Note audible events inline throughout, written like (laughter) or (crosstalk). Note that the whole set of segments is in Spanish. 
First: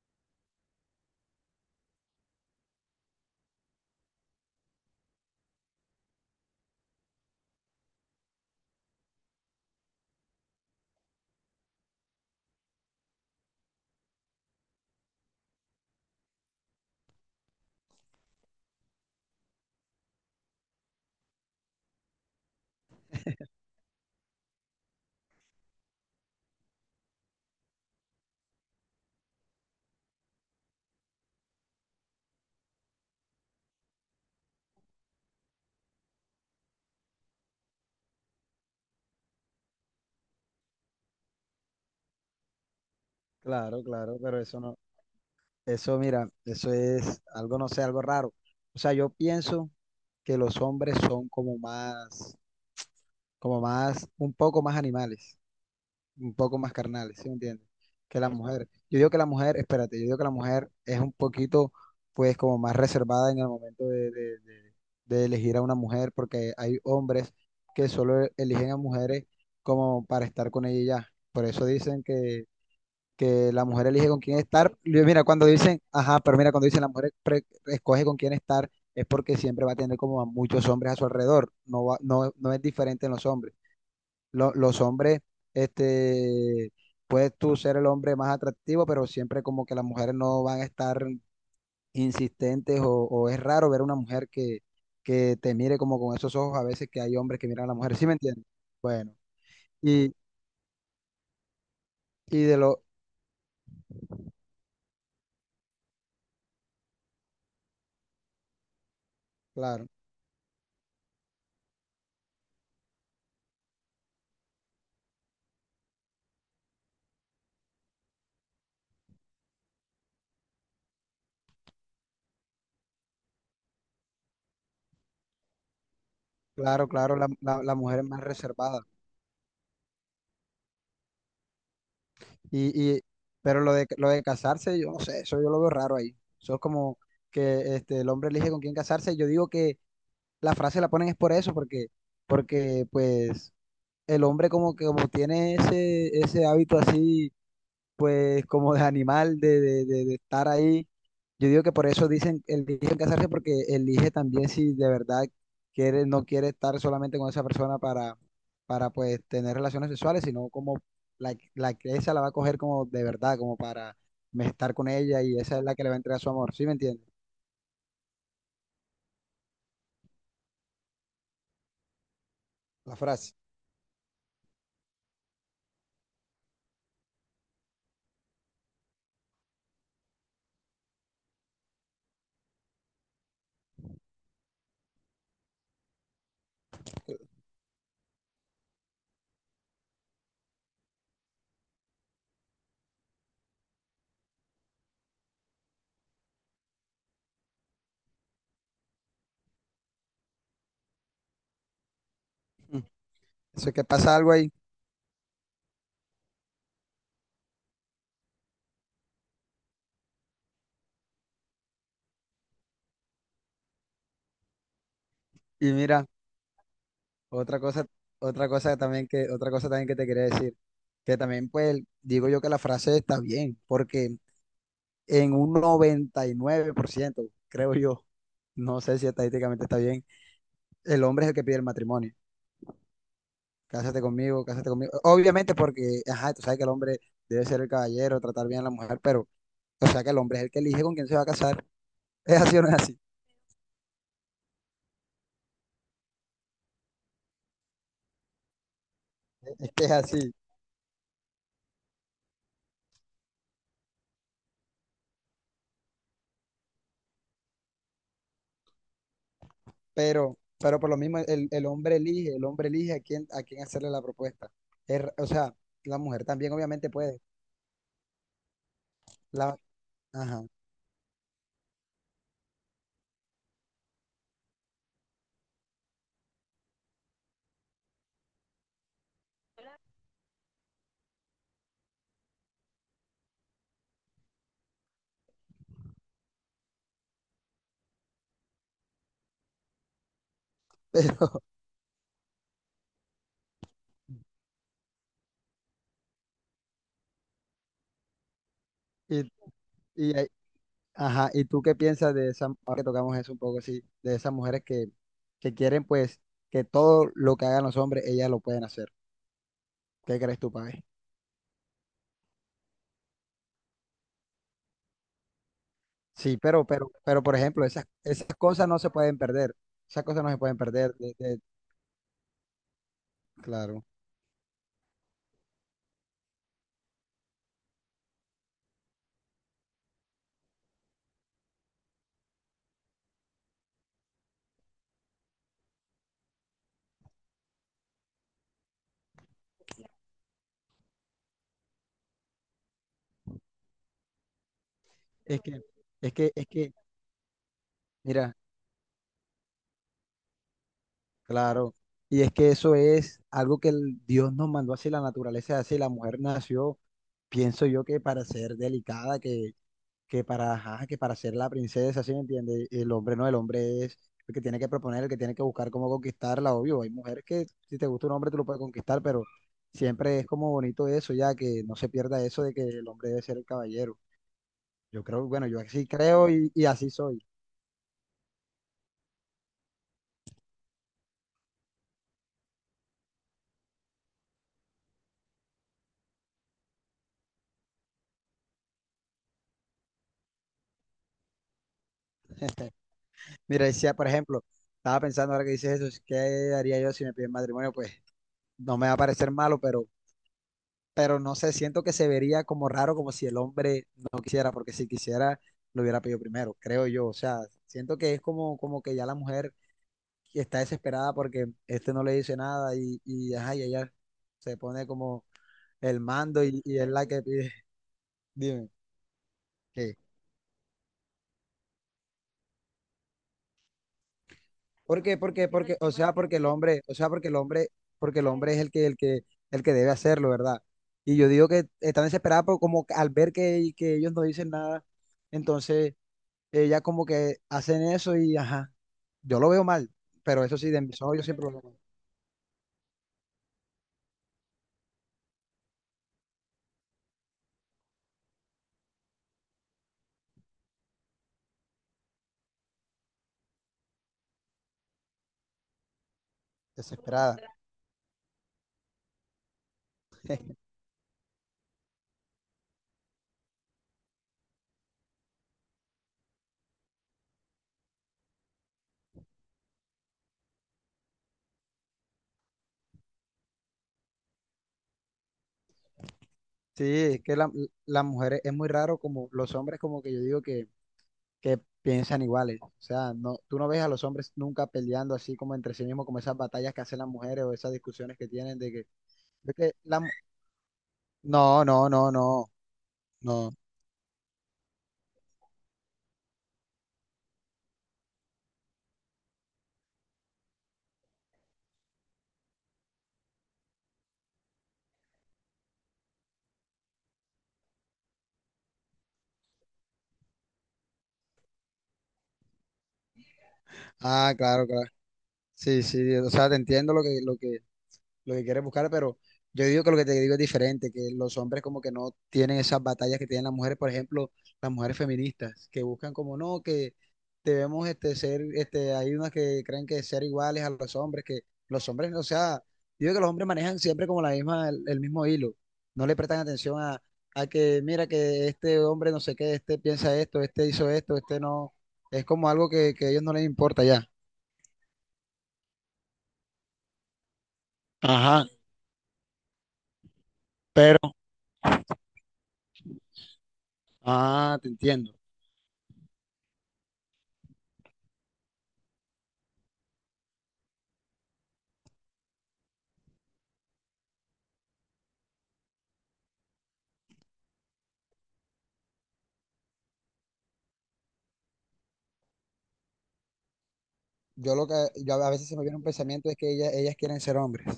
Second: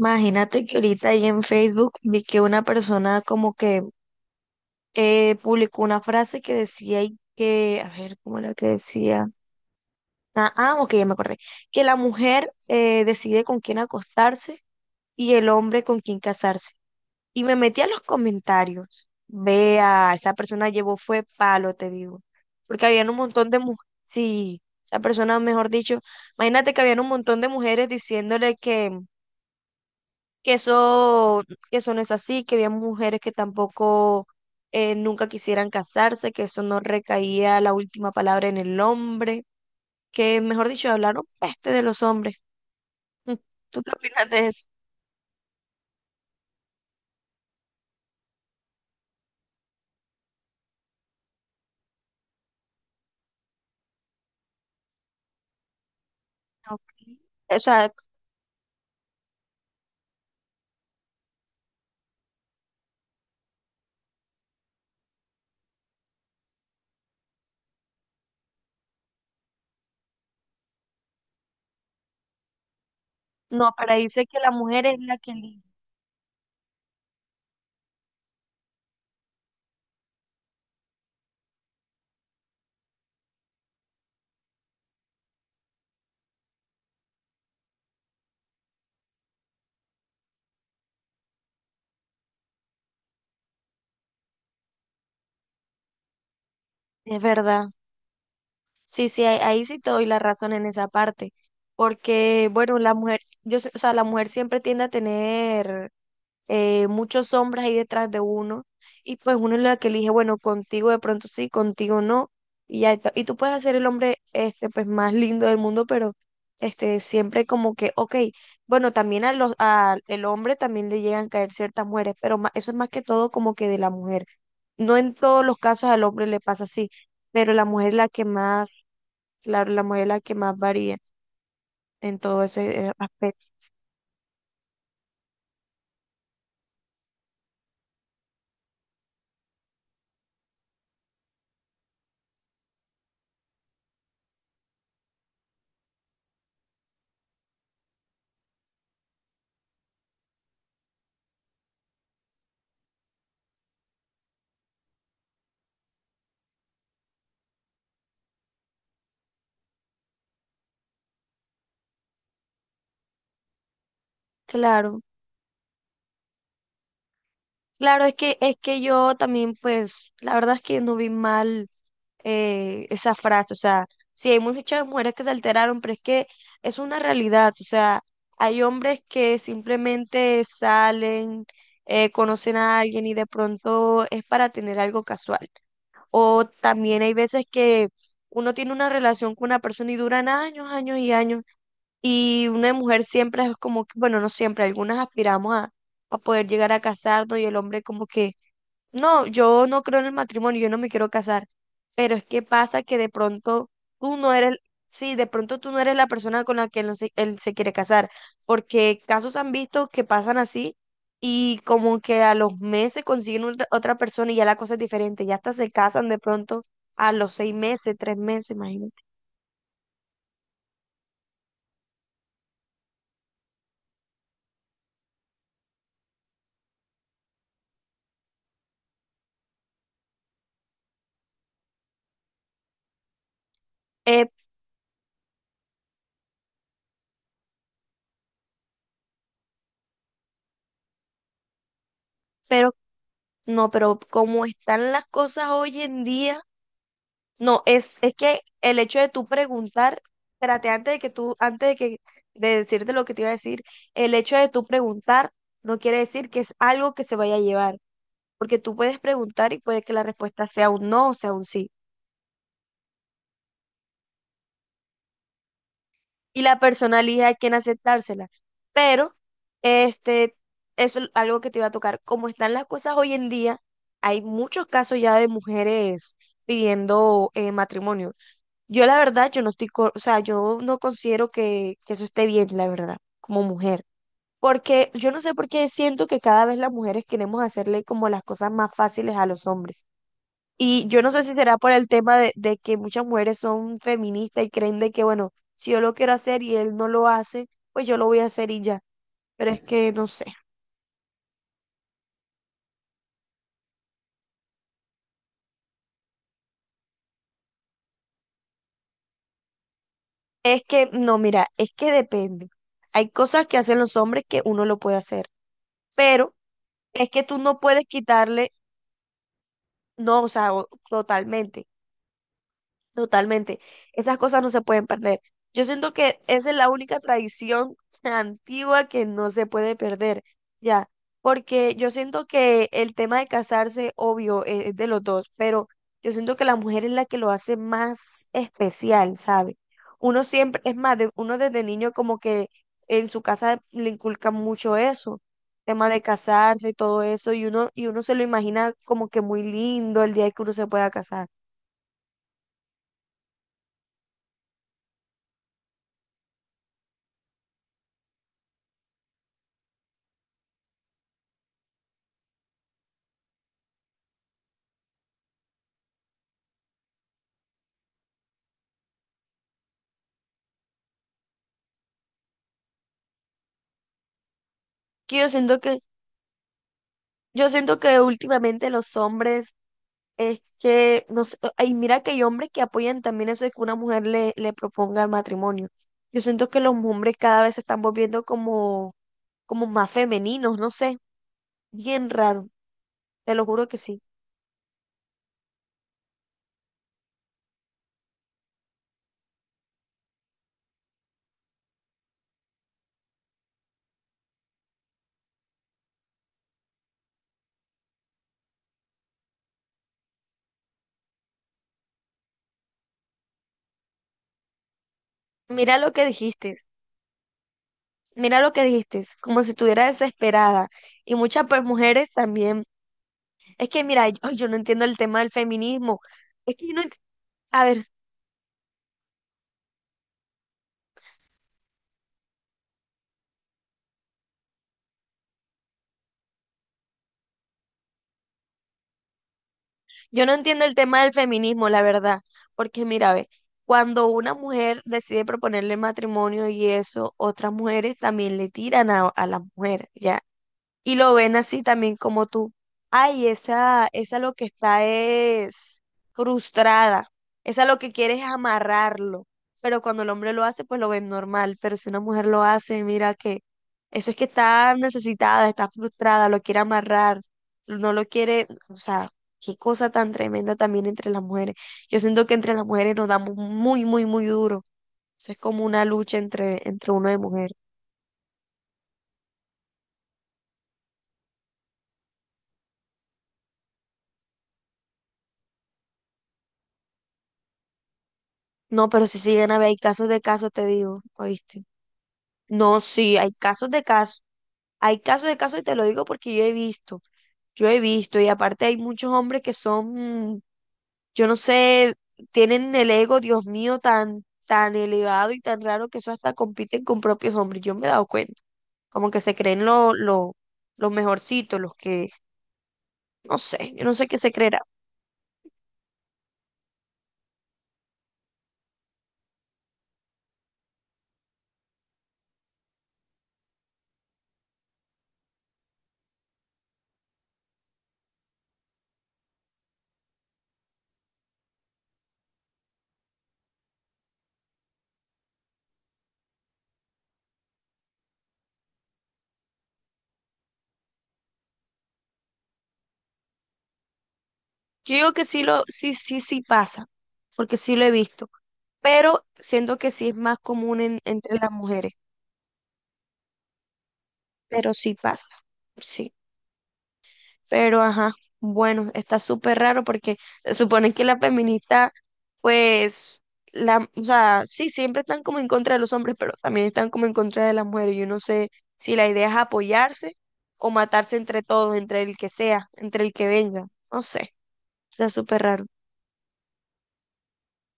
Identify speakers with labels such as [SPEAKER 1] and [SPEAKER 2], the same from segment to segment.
[SPEAKER 1] Imagínate que ahorita ahí en Facebook vi que una persona como que publicó una frase que decía y que, a ver, ¿cómo era que decía? Ok, ya me acordé. Que la mujer decide con quién acostarse y el hombre con quién casarse. Y me metí a los comentarios. Vea, esa persona llevó fue palo, te digo. Porque habían un montón de mujeres, sí, esa persona, mejor dicho, imagínate que habían un montón de mujeres diciéndole que que eso, que eso no es así, que había mujeres que tampoco nunca quisieran casarse, que eso no recaía la última palabra en el hombre, que mejor dicho, hablaron peste de los hombres. Mm, ¿tú
[SPEAKER 2] Claro,
[SPEAKER 1] qué
[SPEAKER 2] claro,
[SPEAKER 1] opinas
[SPEAKER 2] pero
[SPEAKER 1] de
[SPEAKER 2] eso
[SPEAKER 1] eso?
[SPEAKER 2] no, eso mira, eso es algo, no sé, algo raro. O sea, yo pienso que los hombres son como más, un poco más animales, un poco más
[SPEAKER 1] Ok.
[SPEAKER 2] carnales, ¿sí me
[SPEAKER 1] O
[SPEAKER 2] entiendes?
[SPEAKER 1] sea,
[SPEAKER 2] Que la mujer. Yo digo que la mujer, espérate, yo digo que la mujer es un poquito, pues, como más reservada en el momento de elegir a una mujer, porque hay hombres que solo eligen a mujeres como para estar con ella y ya. Por eso dicen que la
[SPEAKER 1] no,
[SPEAKER 2] mujer
[SPEAKER 1] pero ahí
[SPEAKER 2] elige con
[SPEAKER 1] dice que
[SPEAKER 2] quién
[SPEAKER 1] la
[SPEAKER 2] estar.
[SPEAKER 1] mujer es
[SPEAKER 2] Yo,
[SPEAKER 1] la
[SPEAKER 2] mira,
[SPEAKER 1] que
[SPEAKER 2] cuando
[SPEAKER 1] elige,
[SPEAKER 2] dicen, ajá, pero mira, cuando dicen escoge con quién estar, es porque siempre va a tener como a muchos hombres a su alrededor. No, no es diferente en los hombres. Los hombres, este, puedes tú ser el hombre más atractivo, pero siempre como que las mujeres no van a estar insistentes o es raro ver una mujer que te mire como con esos ojos a veces que hay
[SPEAKER 1] es
[SPEAKER 2] hombres que miran a
[SPEAKER 1] verdad.
[SPEAKER 2] la mujer. ¿Sí me entiendes?
[SPEAKER 1] Sí,
[SPEAKER 2] Bueno,
[SPEAKER 1] sí, ahí, ahí sí te doy
[SPEAKER 2] y,
[SPEAKER 1] la razón en esa parte.
[SPEAKER 2] y
[SPEAKER 1] Porque,
[SPEAKER 2] de
[SPEAKER 1] bueno,
[SPEAKER 2] lo,
[SPEAKER 1] la mujer, yo, sé- o sea, la mujer siempre tiende a tener muchos hombres ahí detrás de uno, y pues uno es la
[SPEAKER 2] claro,
[SPEAKER 1] que elige, bueno, contigo de pronto sí, contigo no, y ya está. Y tú puedes ser el hombre este, pues más lindo del mundo, pero este, siempre como que, ok, bueno, también a los, a el hombre también le llegan a caer ciertas mujeres, pero ma- eso es más que todo como que de la mujer. No en todos los casos al hombre le pasa
[SPEAKER 2] claro,
[SPEAKER 1] así,
[SPEAKER 2] claro, la,
[SPEAKER 1] pero
[SPEAKER 2] la
[SPEAKER 1] la
[SPEAKER 2] la
[SPEAKER 1] mujer es
[SPEAKER 2] mujer es
[SPEAKER 1] la
[SPEAKER 2] más
[SPEAKER 1] que más,
[SPEAKER 2] reservada.
[SPEAKER 1] claro, la mujer es la que más varía en todo ese
[SPEAKER 2] Y, y,
[SPEAKER 1] aspecto.
[SPEAKER 2] pero lo de casarse, yo no sé, eso yo lo veo raro ahí. Eso es como que este, el hombre elige con quién casarse. Yo digo que la frase la ponen es por eso, porque, porque pues el hombre como que como tiene ese, ese hábito así pues como de animal, de estar ahí. Yo digo que por eso dicen, eligen casarse porque elige también si de verdad quiere, no quiere estar solamente con esa persona para pues tener relaciones sexuales, sino como la que esa la va a coger como de verdad, como para estar con
[SPEAKER 1] Claro.
[SPEAKER 2] ella y esa es la que le va a entregar su amor, ¿sí me entiendes?
[SPEAKER 1] Claro, es que yo también, pues, la verdad es que no vi mal
[SPEAKER 2] La
[SPEAKER 1] esa
[SPEAKER 2] frase.
[SPEAKER 1] frase, o sea, sí, hay muchas mujeres que se alteraron, pero es que es una realidad, o sea, hay hombres que simplemente salen, conocen a alguien y de pronto es para tener algo casual. O también hay veces que uno tiene una relación con una persona y duran años, años y años, y una mujer siempre es como, que- bueno, no siempre, algunas aspiramos a poder llegar a casarnos y el hombre como que no, yo no creo en el matrimonio, yo no me quiero casar, pero es que
[SPEAKER 2] Mm.
[SPEAKER 1] pasa que de
[SPEAKER 2] Eso
[SPEAKER 1] pronto
[SPEAKER 2] es que pasa
[SPEAKER 1] tú
[SPEAKER 2] algo
[SPEAKER 1] no
[SPEAKER 2] ahí.
[SPEAKER 1] eres, sí, de pronto tú no eres la persona con la que él, no se, él se quiere casar, porque casos han visto que pasan así y como que a los meses consiguen otra, otra persona y ya la cosa es diferente, ya hasta se
[SPEAKER 2] Y mira,
[SPEAKER 1] casan de pronto a los 6
[SPEAKER 2] otra cosa,
[SPEAKER 1] meses, 3
[SPEAKER 2] otra
[SPEAKER 1] meses,
[SPEAKER 2] cosa
[SPEAKER 1] imagínate.
[SPEAKER 2] también que, otra cosa también que te quería decir, que también pues digo yo que la frase está bien, porque en un 99% creo yo. No sé si estadísticamente está bien. El hombre es el que pide el matrimonio. Cásate
[SPEAKER 1] Eh,
[SPEAKER 2] conmigo, cásate conmigo. Obviamente porque, ajá, tú sabes que el hombre debe ser el caballero, tratar bien a la mujer, pero, o sea que el hombre es el que elige con quién se va a casar. (laughs) Es así o no
[SPEAKER 1] pero
[SPEAKER 2] es así.
[SPEAKER 1] no, pero como están las cosas hoy en día. No, es que el hecho de tú
[SPEAKER 2] Es que es
[SPEAKER 1] preguntar,
[SPEAKER 2] así.
[SPEAKER 1] espérate, antes de que tú, antes de que de decirte lo que te iba a decir, el hecho de tú preguntar no quiere decir que es algo que se vaya a llevar, porque tú puedes preguntar y puede que la respuesta sea
[SPEAKER 2] Pero
[SPEAKER 1] un
[SPEAKER 2] por lo
[SPEAKER 1] no o
[SPEAKER 2] mismo,
[SPEAKER 1] sea un sí.
[SPEAKER 2] el hombre elige a quién hacerle la propuesta. O sea, la mujer
[SPEAKER 1] Y
[SPEAKER 2] también
[SPEAKER 1] la
[SPEAKER 2] obviamente
[SPEAKER 1] persona
[SPEAKER 2] puede.
[SPEAKER 1] elige a quién aceptársela. Pero,
[SPEAKER 2] La,
[SPEAKER 1] este,
[SPEAKER 2] ajá.
[SPEAKER 1] eso es algo que te iba a tocar. Como están las cosas hoy en día, hay muchos casos ya de mujeres pidiendo matrimonio. Yo la verdad, yo no estoy, co- o sea, yo no considero que eso esté bien, la verdad, como mujer. Porque yo no sé por qué siento que cada vez las mujeres queremos hacerle como las cosas más fáciles a los hombres. Y
[SPEAKER 2] (laughs)
[SPEAKER 1] yo no sé si
[SPEAKER 2] Pero,
[SPEAKER 1] será por el tema de que muchas mujeres son feministas y creen de que, bueno, si yo lo quiero hacer y él no lo hace, pues yo lo voy a hacer y ya.
[SPEAKER 2] y,
[SPEAKER 1] Pero es que no
[SPEAKER 2] y,
[SPEAKER 1] sé.
[SPEAKER 2] ajá, ¿y tú qué piensas de esa, ahora que tocamos eso un poco así, de esas mujeres que quieren pues que todo lo que hagan los hombres, ellas lo pueden hacer? ¿Qué crees tú,
[SPEAKER 1] Es
[SPEAKER 2] Pae?
[SPEAKER 1] que, no, mira, es que depende. Hay cosas que hacen los hombres que uno lo puede hacer, pero
[SPEAKER 2] Sí,
[SPEAKER 1] es que
[SPEAKER 2] pero por
[SPEAKER 1] tú no
[SPEAKER 2] ejemplo, esas,
[SPEAKER 1] puedes
[SPEAKER 2] esas
[SPEAKER 1] quitarle.
[SPEAKER 2] cosas no se pueden perder, esas
[SPEAKER 1] No,
[SPEAKER 2] cosas
[SPEAKER 1] o
[SPEAKER 2] no se
[SPEAKER 1] sea,
[SPEAKER 2] pueden
[SPEAKER 1] o-
[SPEAKER 2] perder,
[SPEAKER 1] totalmente. Totalmente.
[SPEAKER 2] claro.
[SPEAKER 1] Esas cosas no se pueden perder. Yo siento que esa es la única tradición (laughs) antigua que no se puede perder, ya, porque yo siento que el tema de casarse, obvio, es de los dos, pero yo siento que la mujer es la que lo hace más especial, ¿sabe? Uno siempre, es más, de- uno desde niño como que en su casa le inculcan mucho eso,
[SPEAKER 2] Es que,
[SPEAKER 1] tema de
[SPEAKER 2] es
[SPEAKER 1] casarse y
[SPEAKER 2] que,
[SPEAKER 1] todo eso, y uno se lo
[SPEAKER 2] mira,
[SPEAKER 1] imagina como que muy lindo el día que uno se pueda casar
[SPEAKER 2] claro, y es que eso es algo que el Dios nos mandó así, la naturaleza es así, la mujer nació, pienso yo que para ser delicada, que para, ajá, que para ser la princesa, ¿sí me entiendes? El hombre no, el hombre es el que tiene que proponer, el que tiene que buscar cómo conquistarla, obvio. Hay mujeres que si te gusta un hombre tú lo puedes conquistar, pero siempre es como bonito eso, ya que no se pierda eso de que el hombre debe ser el caballero. Yo
[SPEAKER 1] que
[SPEAKER 2] creo,
[SPEAKER 1] yo
[SPEAKER 2] bueno, yo
[SPEAKER 1] siento que.
[SPEAKER 2] así creo y así soy.
[SPEAKER 1] Yo siento que últimamente los hombres es que, no sé, y mira que hay hombres que apoyan también eso de que una mujer le, le proponga el matrimonio. Yo siento que los hombres cada vez se están volviendo como, como más femeninos, no sé, bien raro, te lo
[SPEAKER 2] Mira,
[SPEAKER 1] juro que
[SPEAKER 2] decía,
[SPEAKER 1] sí.
[SPEAKER 2] por ejemplo, estaba pensando ahora que dices eso, ¿qué haría yo si me piden matrimonio? Pues no me va a parecer malo, pero no sé, siento que se vería como raro, como si el hombre no quisiera, porque si quisiera, lo hubiera pedido primero, creo yo. O sea, siento que es como, como que ya la mujer está desesperada porque este no le dice nada ajá, y ella se pone como
[SPEAKER 1] Mira lo
[SPEAKER 2] el
[SPEAKER 1] que
[SPEAKER 2] mando
[SPEAKER 1] dijiste,
[SPEAKER 2] y es la que pide. (laughs)
[SPEAKER 1] mira lo que
[SPEAKER 2] Dime,
[SPEAKER 1] dijiste, como si estuviera
[SPEAKER 2] ¿qué?
[SPEAKER 1] desesperada. Y muchas pues mujeres también. Es que mira, yo, ay, yo no entiendo el
[SPEAKER 2] ¿Por qué?
[SPEAKER 1] tema del
[SPEAKER 2] Porque, porque, o
[SPEAKER 1] feminismo.
[SPEAKER 2] sea, porque el
[SPEAKER 1] Es que yo
[SPEAKER 2] hombre,
[SPEAKER 1] no,
[SPEAKER 2] o
[SPEAKER 1] ent-
[SPEAKER 2] sea,
[SPEAKER 1] a ver.
[SPEAKER 2] porque el hombre es el que, el que, el que debe hacerlo, ¿verdad? Y yo digo que están desesperados por como que al ver que ellos no dicen nada, entonces ella como que hacen eso y ajá, yo lo veo mal,
[SPEAKER 1] Yo no
[SPEAKER 2] pero eso
[SPEAKER 1] entiendo
[SPEAKER 2] sí,
[SPEAKER 1] el
[SPEAKER 2] de mis
[SPEAKER 1] tema del
[SPEAKER 2] ojos yo siempre lo veo
[SPEAKER 1] feminismo,
[SPEAKER 2] mal,
[SPEAKER 1] la verdad, porque mira, ve, cuando una mujer decide proponerle matrimonio y eso, otras mujeres también le tiran a la mujer, ¿ya? Y lo ven así también como tú. Ay, esa lo que está es frustrada,
[SPEAKER 2] desesperada.
[SPEAKER 1] esa lo que quiere es amarrarlo, pero cuando el hombre lo hace, pues lo ven normal, pero si una mujer lo hace, mira que eso es que está necesitada, está frustrada, lo quiere amarrar, no lo quiere, o sea, qué cosa tan tremenda también entre las mujeres. Yo siento que entre las mujeres nos damos muy, muy, muy duro. Eso es como una lucha entre,
[SPEAKER 2] Sí,
[SPEAKER 1] entre uno de
[SPEAKER 2] es que
[SPEAKER 1] mujer.
[SPEAKER 2] la, las mujeres es muy raro como los hombres como que yo digo que piensan iguales, o sea, no, tú no ves a los hombres nunca peleando así como entre sí mismos, como esas batallas que hacen las mujeres o esas discusiones que tienen de que,
[SPEAKER 1] No, pero si siguen
[SPEAKER 2] de
[SPEAKER 1] a ver,
[SPEAKER 2] que
[SPEAKER 1] hay
[SPEAKER 2] la mu-
[SPEAKER 1] casos de casos, te digo, ¿oíste?
[SPEAKER 2] no, no, no, no,
[SPEAKER 1] No, sí, hay
[SPEAKER 2] no.
[SPEAKER 1] casos de casos, hay casos de casos y te lo digo porque yo he visto y aparte hay muchos hombres que son, yo no sé, tienen el ego, Dios mío, tan, tan elevado y tan raro que eso hasta compiten con propios hombres, yo me he dado cuenta, como que se creen lo, los mejorcitos, los que, no sé, yo no sé qué se
[SPEAKER 2] Ah,
[SPEAKER 1] creerá.
[SPEAKER 2] claro, claro. Sí, sí, o sea, te entiendo lo que, lo que, lo que quieres buscar, pero yo digo que lo que te digo es diferente, que los hombres como que no tienen esas batallas que tienen las mujeres, por ejemplo, las mujeres feministas, que buscan como no, que debemos este, ser, este, hay unas que creen que ser iguales a los hombres, que los hombres, o sea, digo que los hombres manejan siempre como la misma, el mismo hilo, no le prestan atención a que, mira, que este hombre no sé qué, este piensa esto, este hizo esto, este no, es como algo que a ellos no les importa ya.
[SPEAKER 1] Yo digo que sí lo, sí, sí, sí pasa, porque sí lo he visto.
[SPEAKER 2] Ajá,
[SPEAKER 1] Pero siento que sí es más común
[SPEAKER 2] pero
[SPEAKER 1] en- entre las mujeres,
[SPEAKER 2] ah, te
[SPEAKER 1] pero sí
[SPEAKER 2] entiendo.
[SPEAKER 1] pasa, sí. Pero ajá, bueno, está súper raro porque se supone que la feminista, pues, la, o sea, sí, siempre están como en contra de los hombres, pero también están como en contra de las mujeres. Yo no sé si la idea es apoyarse o matarse entre todos, entre el que sea, entre el que venga, no sé,
[SPEAKER 2] Yo lo que,
[SPEAKER 1] está
[SPEAKER 2] yo a
[SPEAKER 1] súper
[SPEAKER 2] veces se me
[SPEAKER 1] raro.
[SPEAKER 2] viene un pensamiento es que ellas quieren ser hombres.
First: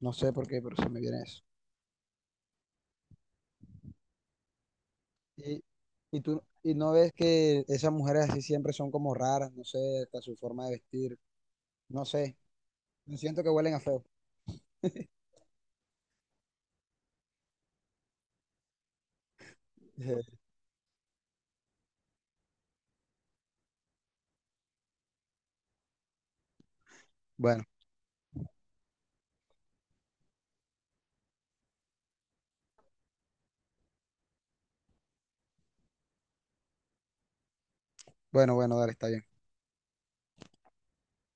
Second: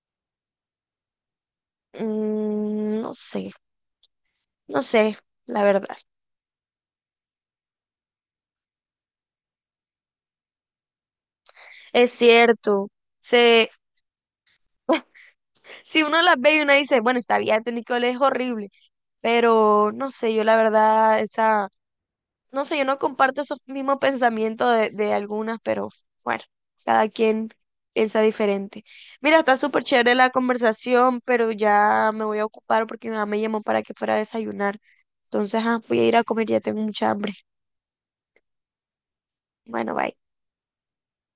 [SPEAKER 2] No sé por qué, pero se me viene eso.
[SPEAKER 1] Mm, no sé, no sé, la
[SPEAKER 2] Y,
[SPEAKER 1] verdad.
[SPEAKER 2] y tú, y no ves que esas mujeres así siempre son como raras, no sé, hasta su forma de vestir, no
[SPEAKER 1] Es
[SPEAKER 2] sé.
[SPEAKER 1] cierto,
[SPEAKER 2] Yo siento que
[SPEAKER 1] se...
[SPEAKER 2] huelen a feo.
[SPEAKER 1] Si uno las ve y uno dice, bueno, esta vida de Nicole es horrible, pero no sé, yo
[SPEAKER 2] (laughs)
[SPEAKER 1] la verdad, esa, no sé, yo no comparto esos mismos pensamientos de algunas, pero bueno, cada quien
[SPEAKER 2] Bueno,
[SPEAKER 1] piensa diferente. Mira, está súper chévere la conversación, pero ya me voy a ocupar porque mi mamá me llamó para que fuera a desayunar. Entonces, ah, voy a ir a comer, ya tengo mucha hambre.
[SPEAKER 2] bueno, dale, está bien.
[SPEAKER 1] Bueno, bye.